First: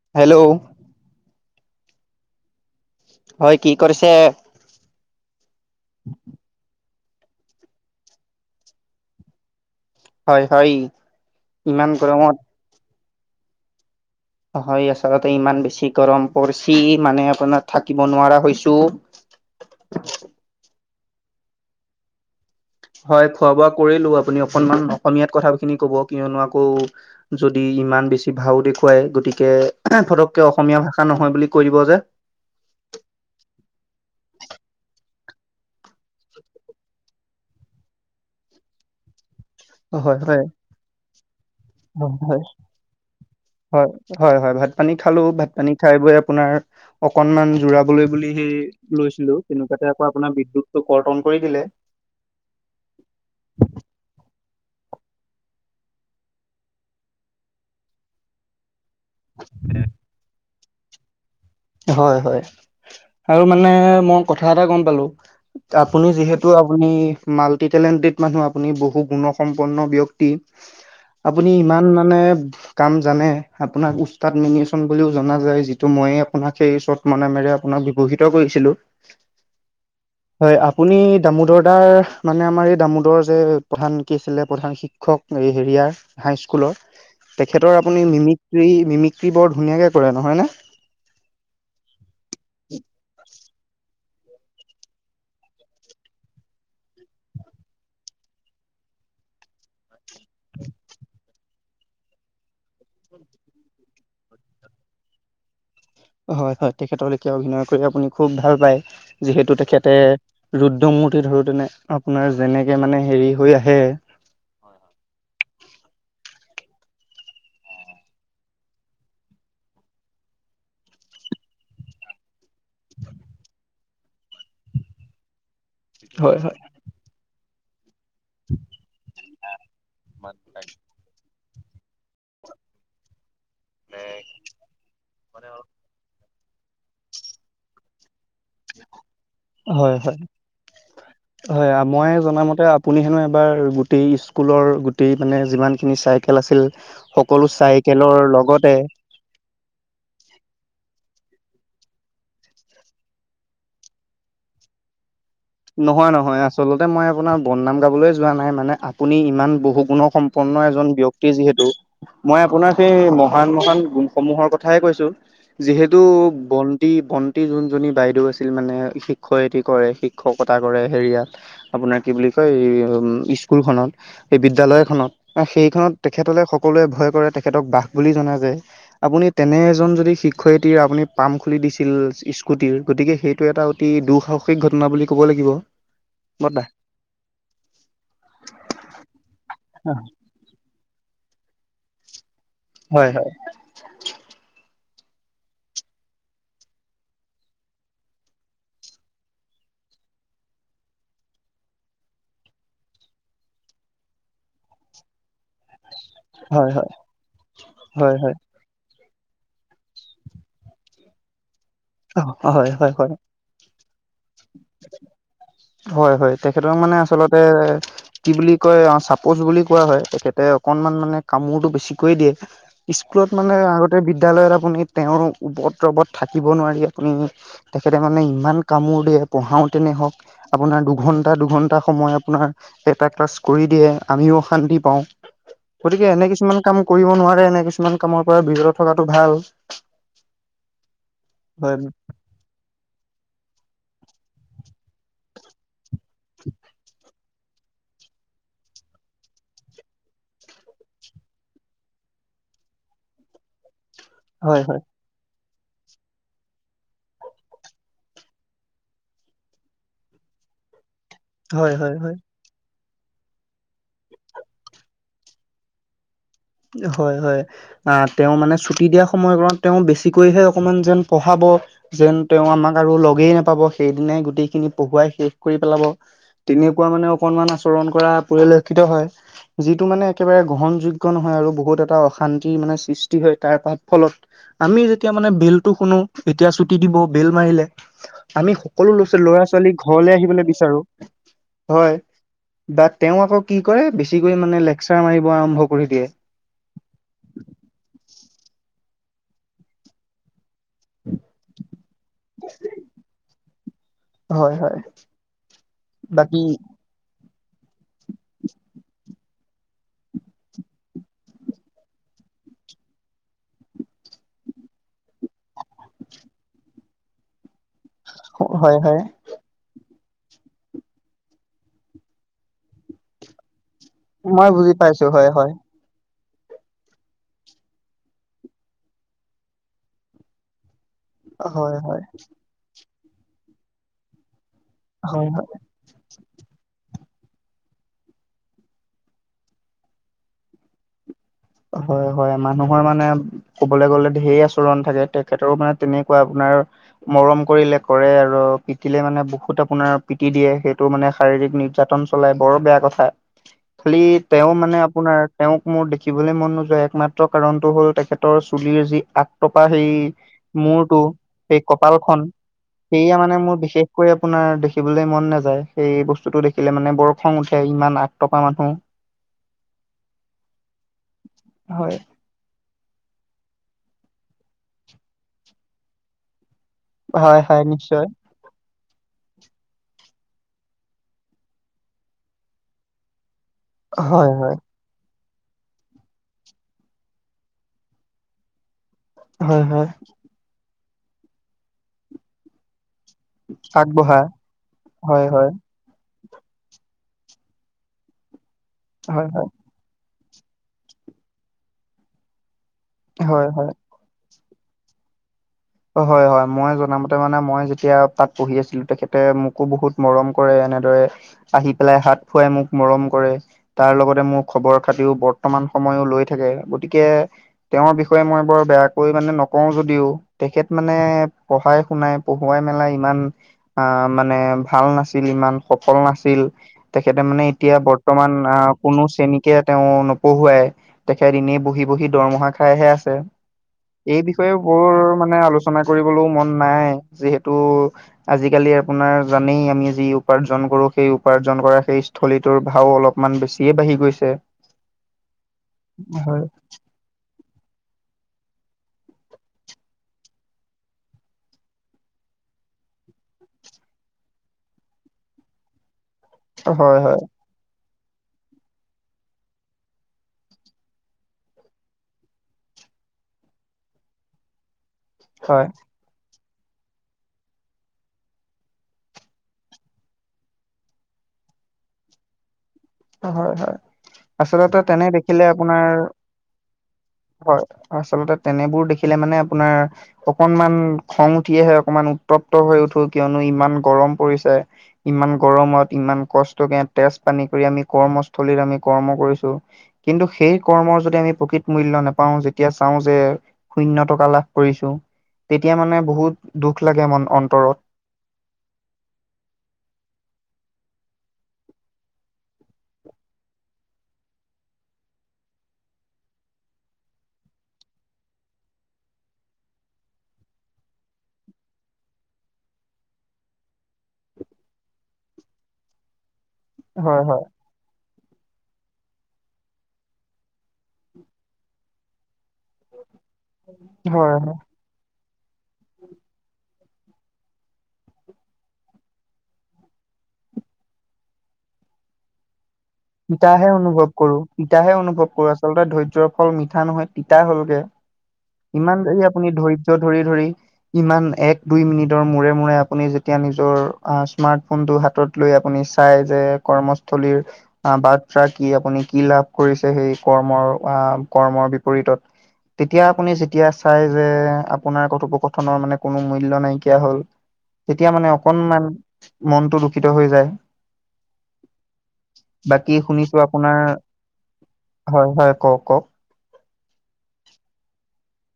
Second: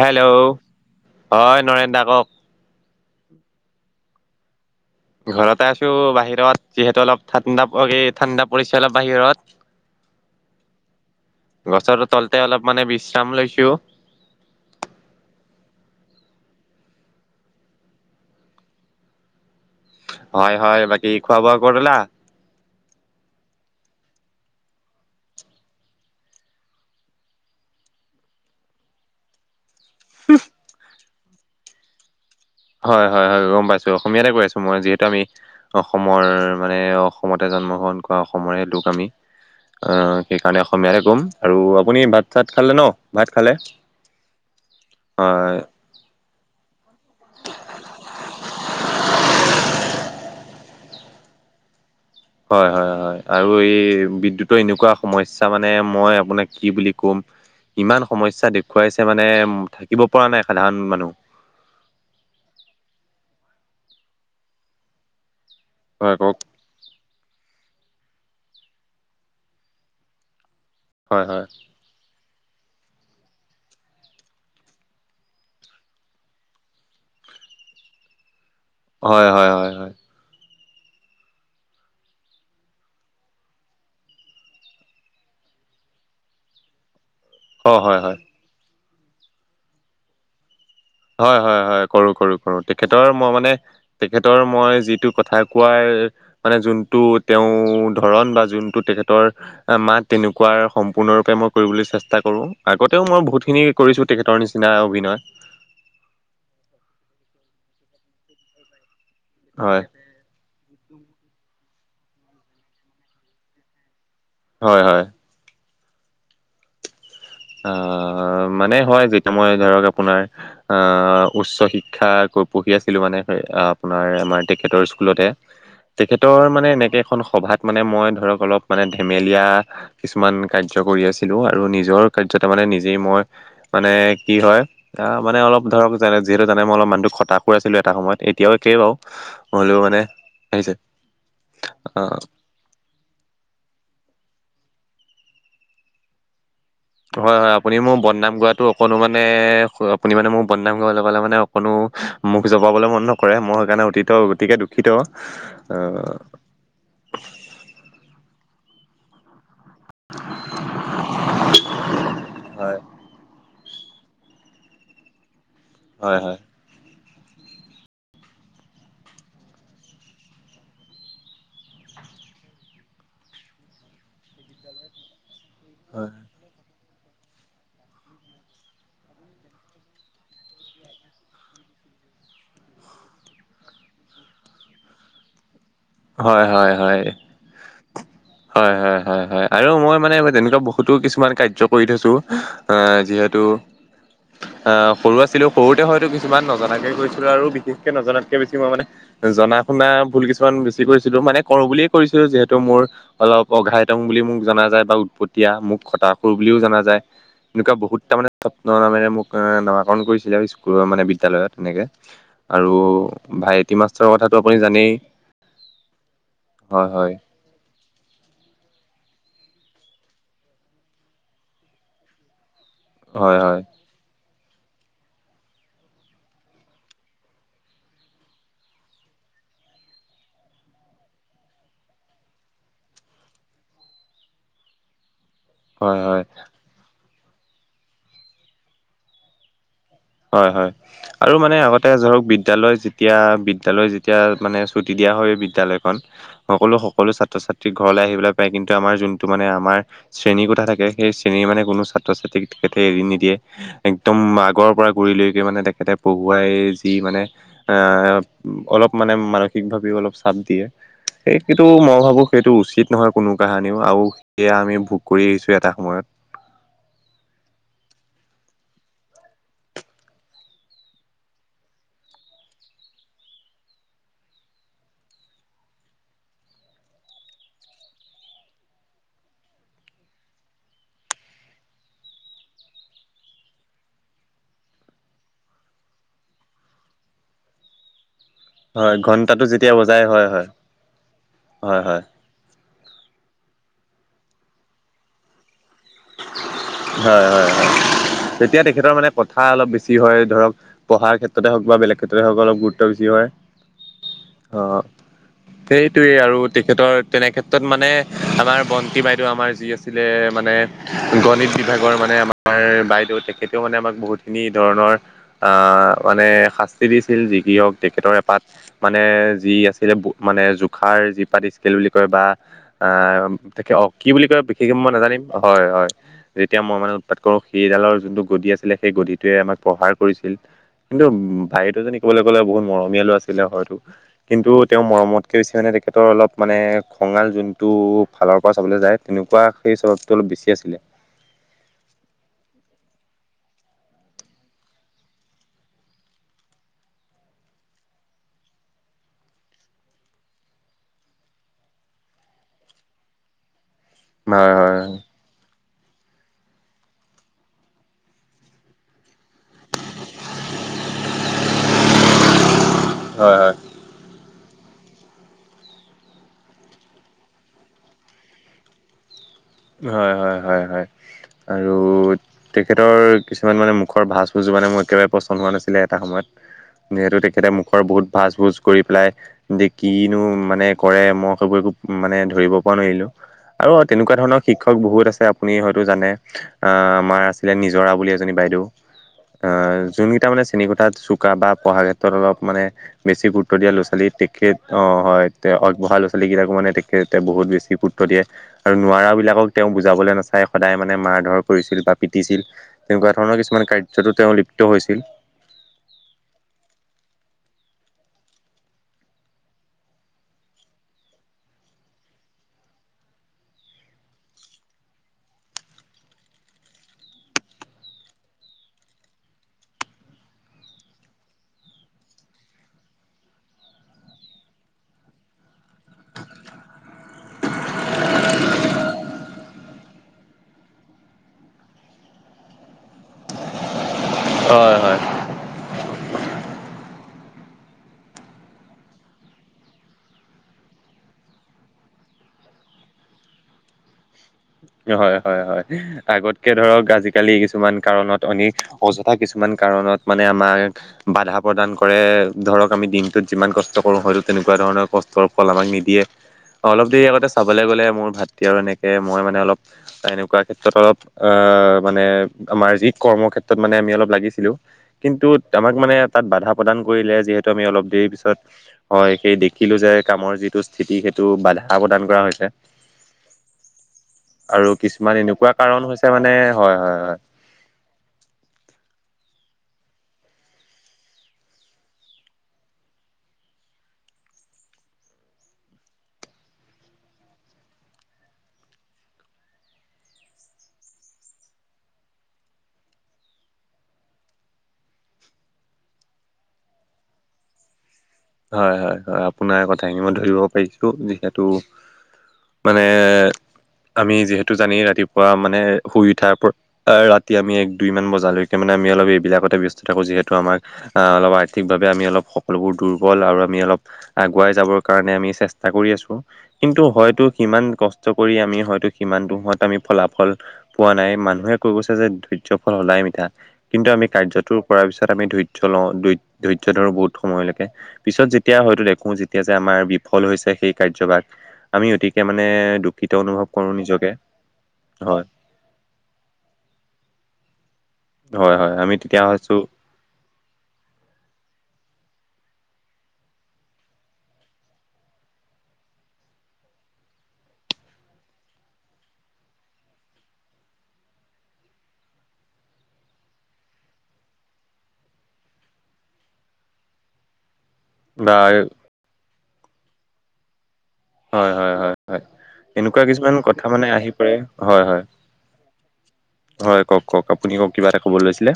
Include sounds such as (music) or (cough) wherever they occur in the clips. Hello, হয় নৰেন দা কওক? হয়, কি কৰিছে? ঘৰতে আছো, বাহিৰত যিহেতু অলপ ঠাণ্ডা, অ' কি ঠাণ্ডা পৰিছে অলপ বাহিৰত। হয় হয় ইমান গছৰ গৰমত তলতে অলপ মানে বিশ্ৰাম লৈছোঁ। হয়, আচলতে ইমান বেছি গৰম পৰিছি মানে আপোনাৰ থাকিব নোৱাৰা হৈছোঁ। হয় হয়, বাকী খোৱা বোৱা কৰিলা? হয় খোৱা বোৱা কৰিলো। আপুনি অকনমান অসমীয়াত কথাখিনি ক'ব কিয়নো আকৌ যদি ইমান বেছি ভাও দেখুৱাই, গতিকে ফটককে অসমীয়া ভাষা নহয় বুলি কৈ দিব যে। হয় হয় হয় গম পাইছো। অসমীয়াতে কৈ আছো মই যিহেতু আমি অসমৰ মানে অসমতে জন্মগ্ৰহণ কৰা অসমৰে লোক আমি। (unintelligible) অঁ' হয় সেইকাৰণে অসমীয়াহে ক'ম আৰু আপুনি ভাত চাত খালে ন, ভাত খালে? হয় হয় হয়, ভাত পানী খালোঁ, ভাত হয় পানী খাই বৈ আপোনাৰ অকনমান জোৰাবলৈ বুলি সেই লৈছিলো। তেনেকুৱাঁতে আকৌ আপোনাৰ বিদ্যুত টো কৰ্তন কৰি দিলে। হয় হয় হয় আৰু এই বিদ্যুতৰ এনেকুৱা সমস্যা মানে মই আপোনাক কি বুলি ক'ম। ইমান সমস্যা দেখুৱাইছে মানে থাকিব পৰা নাই সাধাৰণ মানুহ। হয় হয় আৰু মানে মই কথা এটা গম পালোঁ। আপুনি হয় কওক যিহেতু আপুনি মাল্টি টেলেন্টেড মানুহ আপুনি। বহু গুণসম্পন্ন বক্তি। হয় হয়। আপুনি ইমান মানে কাম জানে, আপোনাক উস্তাদ মেনিচন বুলিও জনা যায়। যিটো মই আপোনাক সেই চত মানে মই আপোনাক ব্যৱহিত কৰিছিলো। হয় হয় হয় হয়। হয়, আপুনি দামোদৰ দাৰ মানে আমাৰ এই দামোদৰ যে প্ৰধান কি আছিলে প্ৰধান শি শিক্ষক এই হেৰিয়াৰ হাইস্কুলৰ। অ তেখেতৰ হয় আপুনি হয় মিমিক্ৰী, মিমিক্ৰী বৰ ধুনীয়াঁ কে কৰে। নহয় নে? হয় হয় হয়, কৰো কৰো কৰো, তেখেতৰ মই মানে তেখেতৰ মই যিটো কথা কোৱাৰ মানে যোনটো তেওঁ ধৰণ বা যোনটো তেখেতৰ মাত তেনেকুৱা সম্পূৰ্ণৰূপে মই কৰিবলৈ চেষ্টা কৰো। আগতেও মই বহুতখিনি কৰিছোঁ তেখেতৰ নিচিনা অভিনয়। হয় হয়, তেখেতৰ লেখিয়া অভিনয় কৰি আপুনি খুব ভাল পায়। যিহেতু হয় তেখেতে ৰুদ্ৰমূৰ্তি ধৰোতেনে আপোনাৰ যেনেকে মানে হেৰি হৈ আহে। হয় হয়। অহ' মানে হয়, যেতিয়া মই ধৰক আপোনাৰ অহ' উচ্চ শিক্ষা পঢ়ি আছিলোঁ মানে আপোনাৰ আমাৰ তেখেতৰ স্কুলতে। হয় তেখেতৰ হয়। মানে এনেকে এখন সভাত মানে মই ধৰক অলপ মানে ধেমেলীয়া কিছুমান কায্যকৰি আছিলোঁ আৰু নিজৰ কায্যতে মানে নিজেই মই মানে কি হয় আহ' মানে অলপ ধৰক যেনে যিহেতু জানে মই মানুহটো অলপ খতাখু আছিলোঁ এটা সময়ত। এতিয়াও একেই বাৰু। হেলেও হয় মানে, হয় আহিছে, হয় মই অঁ। জনামতে আপুনি হেনো এবাৰ গোটেই স্কুলৰ গোটেই মানে যিমানখিনি চাইকেল আছিল হয় সকলো হয়, আপুনি মোৰ চাইকেলৰ বদনাম গোৱাটো লগতে অকনো মা মানে, আপুনি মানে মোৰ বদনাম গাবলৈ পালে মানে অকনো মোখ জপাবলৈ মন নকৰে, মই সেইকাৰণে অতীতৰ গতিকে দুখিত। হয় নহয় নহয়, আচলতে মই আপোনাৰ বদনাম গাবলৈ যোৱা নাই। মানে আপুনি ইমান বু গুণ সম্পন্ন এজন ব্যক্তি যিহেতু, মই আপোনাৰ হয় সেই মহান মহান গুণসমূহৰ কথ কথাই কৈছোঁ। যিহেতু হয় হয় বন বন্তি ভণ্টি যোনজনী বাইদেউ আছিল মানে, শিক্ষয়িত্ৰী কৰে, শিক্ষকতা কৰে হেৰিয়াত। আপোনাৰ কি বুলি কয়, এই স্কুল খনত এই বিদ্যালয় খনত বা সেই ধৰক তেখেতলে সকলোৱে ভয় কৰে, তেখেতক বাঘ বুলি জনা যায়। আপুনি তেনে এজন যদি শিক্ষয়িত্ৰী আপুনি পাম্প খুলি দিছিল স্কুটিৰ, গতিকে সেইটো এটা তি দুঃসাহসিক ঘটনা বুলি ক'ব লাগিব। হয় বৰ্তা। হয় হয় হয় হয় হয় হয় আৰু মই মানে তেনেকুৱা বহুতো কিছুমান কাৰ্য কৰি থৈছো। আহ হয় হয় যিহেতু, আহ সৰু আছিলো সৰুতে হয়তো কিছুমান নজনাকে কৰিছিলোঁ, আৰু বিশেষকে নজনাতকে বেছি মই মানে জনা শুনা ভুল কিছুমান বেছি কৰিছিলো, মানে কৰো বুলিয়ে ক কৰিছিলো। যিহেতু মোৰ অলপ অঘাইতং বুলি মোক জনা যায় বা উৎপতিয়া মোক খটা খুৰ বুলিও হয় জনা হয় যায়, এনেকুৱা বহুত তাৰ হয় মানে ন নামেৰে মোক নামাকৰণ কৰিছিলে আৰু স্কুলৰ মানে বিদ্যালয়ত তেনেকে। হয় হয় আৰু হয় হয় ভাইটি মাষ্টৰ কথাটো আপুনি জানেই। হয় হয়, তেখেতক হয় মানে হয় আচলতে কি বুলি কয় অ' চাপোজ বুলি কোৱা হয় তেখেতে অকনমান মানে কামোৰটো বেছিকৈ দিয়ে। স্কুলত হয় মানে হয় আগতে বিদ্যালয়ত আপুনি তেওঁৰ ওপত্ৰৱত থাকিব নোৱাৰি। উম! তেখেতে মানে ইমান কামোৰ দিয়ে পঢ়াওঁতেনে হওক। আপোনাৰ দুঘণ্টা দুঘণ্টা সময় আপোনাৰ এটা ক্লাছ কৰি দিয়ে আমিও অশান্তি পাওঁ। হয় গতিকে হয় এনে কিছুমান কাম কৰিব নোৱাৰে, এনে কিছুমান কামৰ পৰা বিৰত থকাটো ভাল। হয় হয়, আৰু মানে হয় আগতে ধৰক বিদ বিদ্যালয় যেতিয়া বিদ্যালয় যেতিয়া মানে ছুটি দিয়া হয় বিদ্যালয় সকলো সকলো ছাত্ৰ-ছাত্ৰী ঘৰলৈ আহিবলৈ পায়, কিন্তু আমাৰ যোনটো মানে আমাৰ শ্ৰেণীৰ কোঠা থাকে সেই শ্ৰেণীৰ মানে কোনো ছাত্ৰ-ছাত্ৰীক তেখেতে এৰি নিদিয়ে একদম হয় আগৰ হয় পৰা। কৰিলৈকে মানে তেখেতে পঢ়োৱাই যি মানে এ অলপ মানে মানসিক ভাৱেও অলপ চাপ দিয়ে। সেইটো হয় হয় মই হয়। ভাবো সেইটো উচিত নহয় কোনো কাহানিও, আৰু সেয়া আমি ভোগ কৰি আহিছোঁ এটা সময়ত। হয় হয়। আহ, তেওঁ মানে ছুটি দিয়া সময়কণত তেওঁ বেছিকৈহে অকমান যেন পঢ়াব। যেন তেওঁ আমাক আৰু লগেই নাপাব সেইদিনাই গোটেই খিনি পঢ়োৱাই শেষ কৰি পেলাব। তেনেকুৱা মানে অকনমান আচৰণ কৰা পৰিলক্ষিত হয়। যিটো মানে একেবাৰে গ্ৰহণযোগ যোগ্য নহয় আৰু বহুত এটা অশান্তিৰ মানে সৃষ্টি হয় তাৰ পাত ফলত। আমি যেতিয়া মানে বেলটো শুনো এতিয়া চুটি দিব বেল মাৰিলে। আমি সকলো হয় ল ঘন্টাটো লৰা-ছোৱালী যেতিয়া বজাই ঘৰলে হয় আহিবলৈ হয় বিচাৰো হয়। বাট তেওঁ আকৌ কি কৰে, বেছিকৈ মানে লেকচাৰ মাৰিব আৰম্ভ কৰি দিয়ে। হয় হয় হয় তেতিয়া তেখেতৰ মানে কথা অলপ বেছি হয় ধৰক। পঢ়াৰ ক্ষেত্ৰতে হওক বা বেলেগ ক্ষেত্ৰতে হওক অলপ গুৰুত্ব বেছি হয়। হয় হয় অ' সেইটোৱে আৰু বাকী তেখেতৰ তেনেক্ষেত্ৰত মানে আমাৰ বন্তি বাইদেউৱে আমাৰ যি আছিলে মানে গণিত বিভাগৰ মানে আমাৰ বাইদেউ তেখেতেও মানে আমাক বহুতখিনি ধৰণৰ আহ মানে শাস্তি দিছিল যি কি হওঁক, তেখেতৰ এপাত হয় হয় মানে যি আছিল মানে জোখাৰ যিপাত স্কেল বুলি কয় বা আহ তেতিয়া কি বুলি কয় বিশেষ বুজি মই পাইছো নাজানিম। হয় হয় হয়-হয় যেতিয়া মই মানে উৎপাত কৰো, সেইডালৰ যোনটো গধি আছিলে, সেই গধিটোৱে আমাক প্ৰহাৰ কৰিছিল। কিন্তু হয় ভাইতো হয় জনী ক'বলৈ গ'লে বহুত মৰমীয়ালো আছিলে হয়তো কিন্তু তেওঁৰ হয় মৰমতকৈ হয় বেছি মানে তেখেতৰ অলপ মানে খঙাল যোনটো ফালৰ পৰা চাবলৈ যায়, তেনেকুৱা সেই স্বভাৱটো অলপ বেছি আছিলে। হয়-হয় মানুহৰ মানে ক'বলৈ গ'লে ঢেৰ আচৰণ থাকে, তেখেতৰো মানে তেনেকুৱা আপোনাৰ মৰম কৰিলে কৰে আৰু পিটিলে মানে বহুত আপোনাৰ পিটি দিয়ে, সেইটো মানে শাৰীৰিক নিৰ্যা তন চলাই বৰ বেয়া কথা, খালি তেওঁ হয় মানে আপোনাৰ তেওঁক মোৰ দেখি দেখিবলৈ মন নোযোৱা একমাত্ৰ কাৰণটো হ'ল তেখেতৰ চুলিৰ যি আগ তপা সেই মূৰটো, সেই কপালখন সেইয়া মানে হয় মোৰ বিশেষ কৈ আপোনাৰ দেখিবলৈ মন নাযায়, সেই বস্তুটো দেখিলে মানে বৰ খং উঠে ইমান আগ তপা মানুহ হয়, হয়, হয়, হয় আৰু হয় তেখেতৰ কিছুমান মানে মুখৰ ভাজ ভুজোৰ মানে মোৰ একেবাৰে পছন্দ হোৱা নাছিলে এটা সময়ত যিহেতু হয় তেখেতৰ হয় মুখৰ বহুত নিশ্চয় ভাজ ভুজ কৰি পেলাই যে কিনো মানে কৰে মই সেইবোৰ একো মানে ধৰিব পৰা নোৱাৰিলোঁ। আৰু অ' তেনেকুৱা হয় ধৰণৰ হয় শিক্ষক বহুত আছে আপুনি হয়তো জানে, আহ আমাৰ আছিলে নিজৰা বুলি এজনী বাইদেউ। হয় আহ হয় যোন কেইটা মানে চেনীকোঠাত চোকা বা পঢ়াৰ ক্ষেত্ৰত অলপ মানে বেছি গুৰুত্ব দিয়া ল'ৰা-ছোৱালী আগবঢ়া তেখেত অ' হয়। পঢ়া লৰা-ছোৱালী কেইটাকো মানে তেখেতে বহুত বেছি গুৰুত্ব দিয়ে আৰু নোৱাৰা হয় বিলাক হয় তেওঁ বুজাবলৈ নাচাই, সদায় মানে মাৰ ধৰ কৰিছিল বা পিটিছিল তেনেকুৱা ধৰণৰ হয় কিছুমান হয় কায যিটো তেওঁ লিপ্ত হৈছিল। হয়-হয় মই জনামতে মানে মই যেতিয়া তাত পঢ়ি আছিলোঁ, তেখেতে মোকো বহুত মৰম কৰে এনেদৰে আহি পেলাই হাত ফুৱাই মোক মৰম কৰে। তাৰ লগতে মোৰ খবৰ-খাতিও বৰ্তমান সময়ো লৈ থাকে। গতিকে তেওঁৰ বিষয়ে মই বৰ বেয়াকৈ মানে নকওঁ যদিও তেখেত মানে পঢ়াই-শুনাই, পঢ়ুৱাই মেলা ইমান অ' মানে ভাল নাছিল, ইমান সফল নাছিল। তেখেতে মানে এতিয়া বৰ্তমান আহ কোনো শ্ৰেণীকে তেওঁ নপঢ়ুৱাই। তেখেত এনেই বহি-বহি দৰমহা খাইহে আছে। এই বিষয়েও হয় বৰ হয় মানে আলোচনা কৰিবলৈও মন নাই, যিহেতু আজিকালি আপোনাৰ জানেই আমি যি উপাৰ্জন কৰোঁ, সেই উপাৰ্জন কৰা সেই থলীটোৰ ভাও অলপমান বেছিয়ে বাঢ়ি গৈছে। হয়, হয়, হয় হয় আগতকে ধৰক আজি আজিকালি কিছুমান কাৰণত এনে অযথা কিছুমান কাৰণত মানে আমাৰ বাধা প্ৰদান কৰে, ধৰক আমি দিনটোত যিমান কষ্ট কৰোঁ, হয়তো তেনেকুৱা ধৰণৰ কষ্টৰ ফল আমাক নিদিয়ে। অলপ হয় দেৰি হয় আগতে চাবলে গ'লে মোৰ ভাতৃ আৰু এনেকে মই মানে অলপ, এনেকুৱা ক্ষেত্ৰত অলপ আহ মানে আমাৰ যি কৰ্মৰ ক্ষেত্ৰত মানে আমি অলপ লাগিছিলোঁ কিন্তু হয় আমাক মানে তাত বাধা প্ৰদান কৰিলে, যিহেতু আমি অলপ দেৰি পিছত হয়, সেই দেখিলোঁ যে কামৰ যিটো স্থিতি সেইটো বাধা প্ৰদান কৰা হৈছে। হয়, হয়। আৰু আচলতে তেনে কিছুমান দেখিলে এনেকুৱা কাৰণ আপোনাৰ হৈছে মানে হয়, হয়, হয়। হয় আচলতে তেনেবোৰ দেখিলে মানে আপোনাৰ। অকণমান খং উঠি আহে অকণমান উত্তপ্ত হৈ উঠো কিয়নো ইমান গৰম পৰিছে। ইমান গৰমত ইমান কষ্টকে তেজ পানী কৰি আমি কৰ্মস্থলী আমি কৰ্ম কৰিছোঁ। কিন্তু সেই কৰ্মৰ যদি আমি প্ৰকৃত মূল্য নাপাওঁ যেতিয়া চাওঁ যে। শূন্য টকা লাভ কৰিছোঁ তেতিয়া মানে বহুত দুখ লাগে মন অন্তৰত। হয় হয় হয় আপোনাৰ কথা খিনি মই ধৰিব পাৰিছোঁ যিহেতু। মানে আমি যিহেতু জানেই ৰাতিপুৱা মানে শুই উঠা প। আহ ৰাতি আমি এক দুই মান বজালৈকে মানে আমি অলপ এইবিলাকতে ব্যস্ত থাকো যিহেতু আমাক। আহ অলপ আৰ্থিকভাৱে আমি অলপ সকলোবোৰ দূৰ। বল আৰু আমি অলপ আগুৱাই যাবৰ কাৰণে আমি চেষ্টা কৰি আছোঁ। কিন্তু হয় হয়তো হয় সিমান কষ্ট কৰি আমি হয়তো সিমানতো দুখত আমি ফলাফল। পোৱা নাই মানুহে কৈ গৈছে যে ধৈৰ্য্য ফল সদায় মিঠা। কিন্তু আমি হয় কাৰ্যটো হয়। কৰাৰ পিছত আমি ধৈৰ্য্য লও ধৈ ধৈৰ্য্য ধৰো বহুত সময়লেকে। পিছত যেতিয়া হয়তো দেখোঁ যেতিয়া যে আমাৰ বিফল হৈছে সেই কাৰ্যভাগ আমি অতিকে মানে দু। তিতাহে অনুভৱ কৰোঁ তিতাহে হয় অনুভৱ কৰোঁ আচলতে ধৈৰ্য্য ফল মিঠা নহয় তিতা হ'লগে। হয় হয় আমি ইমান তেতিয়া দেৰি আপুনি হৈছো ধৈৰ্য্য ধৰি ধৰি। ইমান এক দুই মিনিটৰ মূৰে মূৰে আপুনি যেতিয়া নিজৰ স্মাৰ্টফোনটো হাতত। লৈ আপুনি চাই যে কৰ্মস্থলীৰ। অহ বাৰ্তা কি আপুনি কি লাভ কৰিছে সেই কৰ্মৰ আহ কৰ্মৰ বিপৰীতত। তেতিয়া আপুনি যেতিয়া চাই যে আপোনাৰ কথোপকথনৰ মানে কোনো মূল্য নাইকীয়া হ'ল। তেতিয়া বা মানে অকনমান মনতো দূষিত হৈ যায়। হয়, হয়, হয়, হয় বাকী এনেকুৱা শুনিছো কিছুমানে কথা আপোনাৰ মানে আহি পৰে হয় হয়। হয় কওঁক কওঁক আপুনিও কিবা এটা ক'বলে লৈছিলে।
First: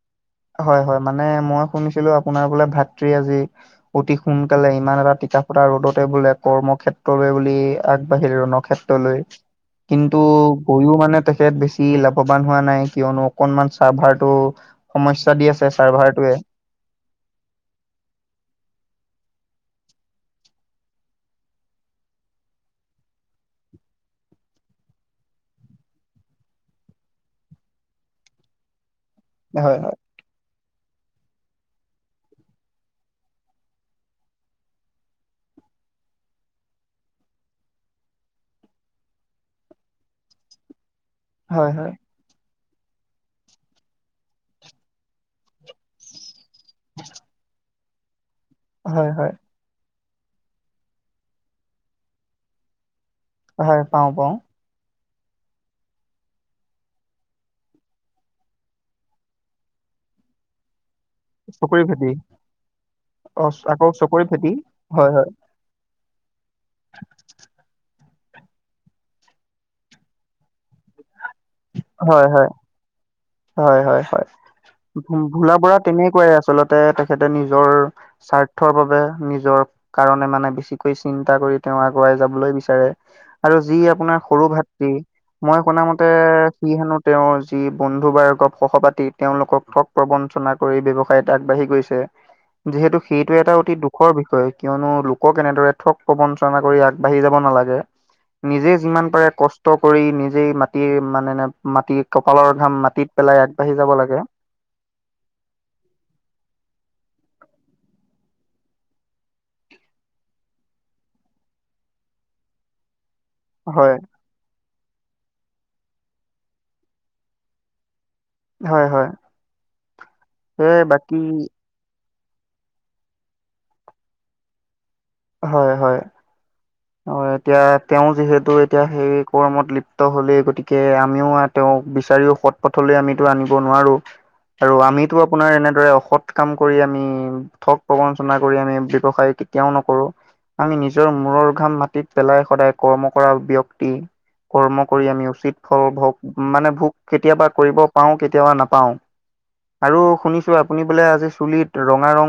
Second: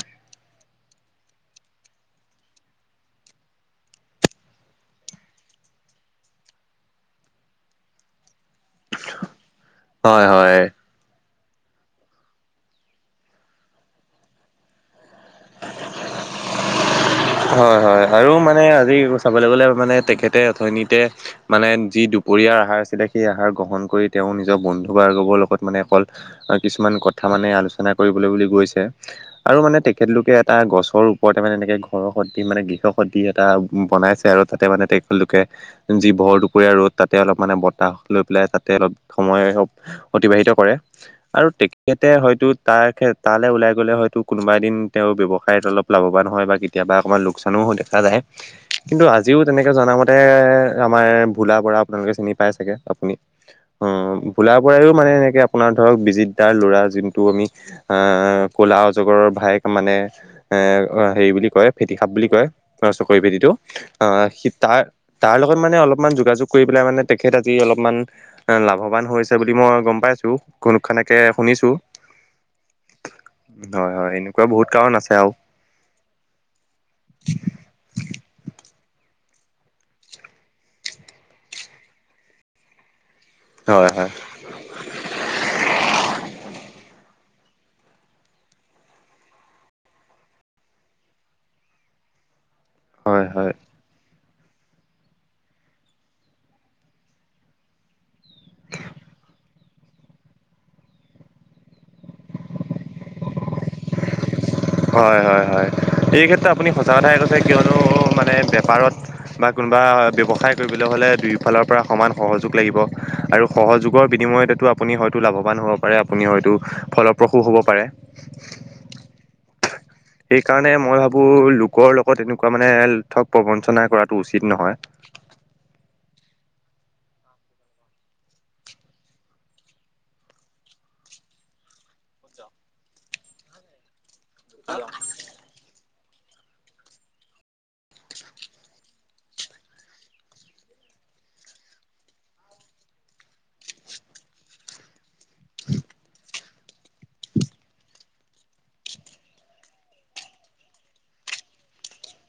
হয় হয় মানে মই শুনিছিলোঁ আপোনাৰ বোলে ভাতৃ আজি। অতি সোনকালে ইমান এটা টিকা ফটা ৰ'দতে বোলে কৰ্ম ক্ষেত্ৰলৈ বুলি আগবাঢ়িল ৰনক। ক্ষেত্ৰলৈ কিন্তু হয় হয় গৈয়ো মানে। তেখেত বেছি লাভৱান হোৱা নাই কিয়নো অকনমান চাৰ্ভাৰটো। সমস্যা দি আছে চাৰ্ভাৰটোৱে। হয় হয় আৰু মানে আজি চাবলৈ গ'লে মানে তেখেতে অথনিতে। মানে যি দুপৰীয়াৰ আহাৰ আছিলে সেই আহাৰ গ্ৰহণ কৰি তেওঁ নিজৰ বন্ধু বাৰৰ্গৱৰ লগত মানে অকল। তাৰ কিছুমান কথা মানে আলোচনা কৰিবলৈ বুলি গৈছে। আৰু মানে হয় তেখেত লোকে এটা গছৰ ওপৰতে মানে এনেকে। ঘৰসদৃশ মানে গৃহ সদৃশ এটা বনাইছে আৰু তাতে মানে তেখেতলোকে। যি ভৰ দুপৰীয়া ৰ'দ তাতে অলপ মানে বতাহ লৈ পেলাই তাতে অলপ সময়। অতিবাহিত কৰে। আৰু হয় হয় তেখেতে হয়তো তাৰ তালে ওলাই গ'লে হয়তো কোনোবা এদিন তেওঁৰ ব্যৱ। সায়ত অলপ লাভৱান হয় বা কেতিয়াবা অকণমান লোকচানো দেখা যায় কিন্তু হয় হয় হয় আজিও। তেনেকে জনামতে আমাৰ ভোলা বৰা আপোনালোকে চিনি পাই চাগে আপুনি। হয় পাওঁ অহ' পাওঁ ভোলা বৰাইও মানে এনেকে আপোনাৰ ধৰক বিজিত দাৰ ল'ৰা জিন্তু আমি। আহ কলা অজগৰৰ ভাইক মানে এ অহ হেৰি। বুলি কয় ফেটি সাপ বুলি কয় অ চকৰি অ ফেটিটো আকৌ চকৰি অহ সি ফেটি তাৰ হয় হয় তাৰ লগ। ত মানে অলপমান যোগাযোগ কৰি পেলাই মানে তেখেত আজি অলপমান। তেওঁ লাভৱান হৈছে বুলি মই গম পাইছো। ঘুনুক ঘানাককে শুনিছো। হয় হয় হয় হয় হয়। এনেকুৱা বহুত কাৰণ আছে ভো আৰু ভোলা বৰাক। তেনেকুৱাই আচলতে তেখেতে নিজৰ স্বাৰ্থৰ বাবে নিজৰ। কাৰণে মানে বেছিকৈ চিন্তা কৰি তেওঁ আগুৱাই যাবলৈ বিচাৰে। আৰু যি হয় হয় আপোনাৰ সৰু ভাতৃ মই শুনা মতে। সি হেনো তেওঁৰ যি বন্ধু বাৰ্গৱ সহপাঠী তেওঁলোকক ঠগ প্ৰবঞ্চনাক। কৰি ব্যৱসায়ত আগবাঢ়ি গৈছে যিহেতু হয় সেইটো হয় এটা অতি দুখ। দুখৰ বিষয়ে। কিয়নো লোকক এনেদৰে ঠগ প্ৰবঞ্চনা কৰি আগবাঢ়ি যাব নালাগে। নিজে যিমান পাৰে কষ্ট কৰি নিজেই মাত। মাটি মানে মাটি কপালৰ ঘাম মাটিত পেলাই আগবাঢ়ি যাব লাগে। হয় হয় হয় এই ক্ষেত্ৰত আপুনি সঁচা কথাইে কৈছে কিয়নো মানে বেপাৰত। বা কোনোবা ব্যৱসায় কৰিবলৈ হ'লে দুয়োফালৰ পৰা সমান সহযোগ লাগিব আৰু। হয় সহযোগৰ বিনিময়তেতো আপুনি হয়তো লাভৱান হ'ব পাৰে আপুনি হয়তো ফলপ্ৰসূ হ'ব পাৰে। হয় হয়। সেইকাৰণে সেয়ে মই বাকী ভাবো লোকৰ লগত এনেকুৱা মানে ঠগ প্ৰবঞ্চনা কৰাটো উচিত নহয়। হয় হয়। অ' এতিয়া তেওঁ যিহেতু এতিয়া সেই কৰ্মত লিপ্ত হলেই গতিকে আমিও আত। তেওঁক বিচাৰিও সৎ পথলৈ আমিতো আনিব নোৱাঁৰো আৰু আমিতো। আপোনাৰ এনেদৰে অসৎ কাম কৰি আমি। ঠগ প্ৰবঞ্চনা কৰি আমি ব্যৱসায় কেতিয়াও নকৰো। আমি নিজৰ মূৰৰ। ঘাম মাটিত পেলাই সদায় কৰ্ম কৰা ব্যক্তি। কৰ্ম কৰি আমি উচিত ফল ভোগ। মানে ভোগ কেতিয়াবা কৰিব পাওঁ কেতিয়াবা নাপাওঁ। আৰু শুনিছো আপুনি বোলে আজি চুলিত ৰঙা ৰং।